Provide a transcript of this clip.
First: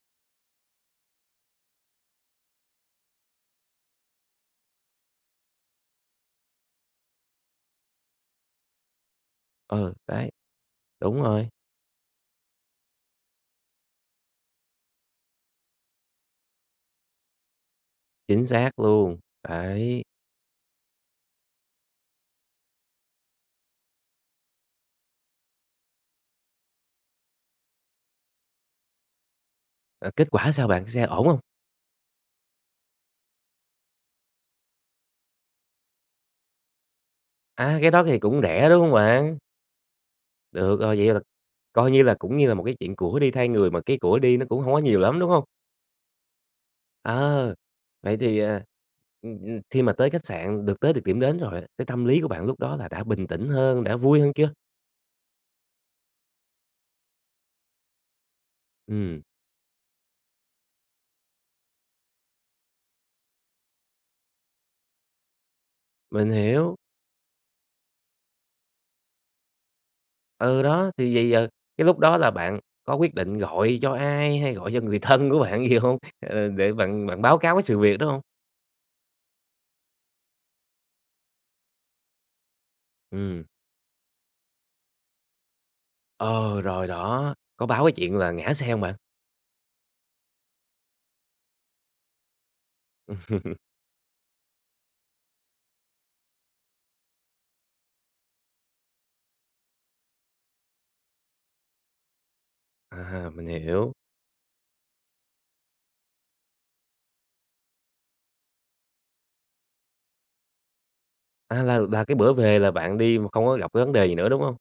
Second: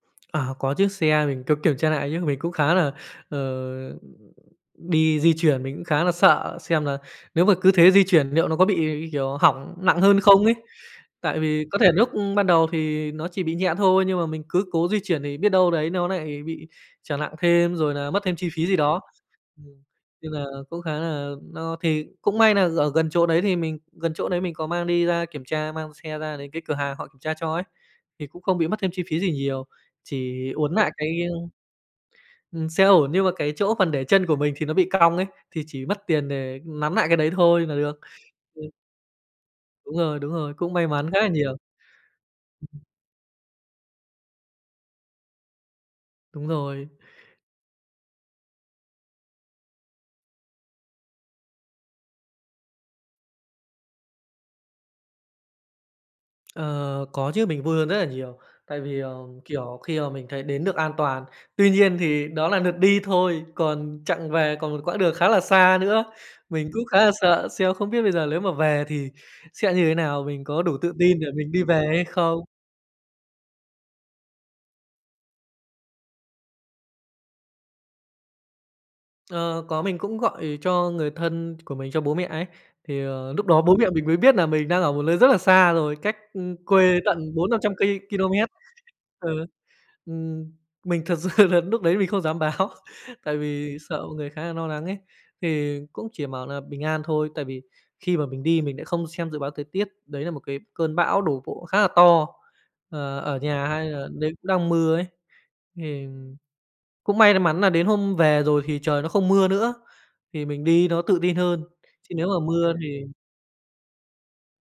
À, có chiếc xe mình có kiểm tra lại chứ, mình cũng khá là, ờ, đi di chuyển mình cũng khá là sợ xem là nếu mà cứ thế di chuyển liệu nó có bị, như kiểu, hỏng Ừ, nặng hơn đấy. không ấy. Đúng Tại rồi. vì có thể núc ban đầu thì nó chỉ bị nhẹ thôi nhưng mà mình cứ cố di chuyển thì biết đâu đấy nó nại bị trở nặng thêm, rồi là mất thêm Chính chi phí gì xác đó. luôn, Ừm, đấy. nên là cũng khá là no thì cũng may nà ở gần chỗ đấy thì mình gần chỗ đấy mình có mang đi ra kiểm tra, mang xe ra đến cái cửa hàng họ kiểm tra cho ấy, thì cũng không bị mất thêm chi phí gì nhiều Rồi kết chỉ quả sao uốn bạn? nại Xe cái, ổn ơ hông? Ừm, xe ổn nhưng mà cái chỗ phần để chân của mình thì nó bị cong ấy thì chỉ mất tiền để nắn nại cái đấy thôi là À, cái được. đó thì cũng rẻ, Ừm. đúng hông bạn? Đúng rồi, đúng rồi. Cũng Được may rồi. mắn Vậy là khá là nhiều. coi như là cũng như là một cái chuyện của đi thay người, mà cái của đi nó cũng hổng có nhiều lắm, đúng hông? Đúng rồi. Ờ. Vậy thì, à, ừm, ừm, khi mà tới khách sạn được tới được điểm đến rồi á cái tâm lý của bạn lúc đó là đã bình tĩnh hơn, đã vui hơn chưa? Ờ, có chứ, mình vui hơn rất nà nhiều tại vì, ờ, Ừm. kiểu, khi mà mình thấy đến được an toàn. Tuy nhiên thì đó là lượt đi thôi còn chặng về, còn một quãng đường khá là xa nữa, Mình mình hiểu. cũng khá là sợ xem không biết bây giờ lếu mà về thì sẽ như thế nào, mình Ừ, có đủ đó, tự thì tin để vầy giờ mình đi cái về lúc hay đó là không? bạn có quyết định gọi cho ai hay gọi cho người thân của bạn gì hông? Ờ, để bạn bạn báo cáo cái sự việc đó hông? Ờ, có, mình cũng gọi cho người thân của mình, cho bố mẹ ấy thì, ờ, Ừm. núc đó bố mẹ mình mới biết nà mình đang ở một nơi rất là xa rồi, cách, ừm, Ờ, rồi quê đó. tận bốn năm Có trăm báo cái ki chuyện là ki-lô-mét. ngã xe hông bạn? Ừ, ừm, mình thật sự nà núc đấy mình không dám báo, tại vì sợ mọi người khá nà no nắng ấy. Thì cũng chỉ bảo nà bình an thôi, tại vì khi mà mình đi mình lại không xem dự báo thời tiết, đấy là một cái cơn bão đổ bộ khá là to, ờ, À, ở mình nhà hay hiểu. là đấy cũng đang mưa ấy, thì cũng may mắn nà đến hôm về rồi thì trời nó không mưa nữa, thì mình đi nó tự tin hơn À, là là chứ cái nếu bữa mà về là mưa bạn thì đi mà không có gặp cái vấn đề gì nữa, đúng hông?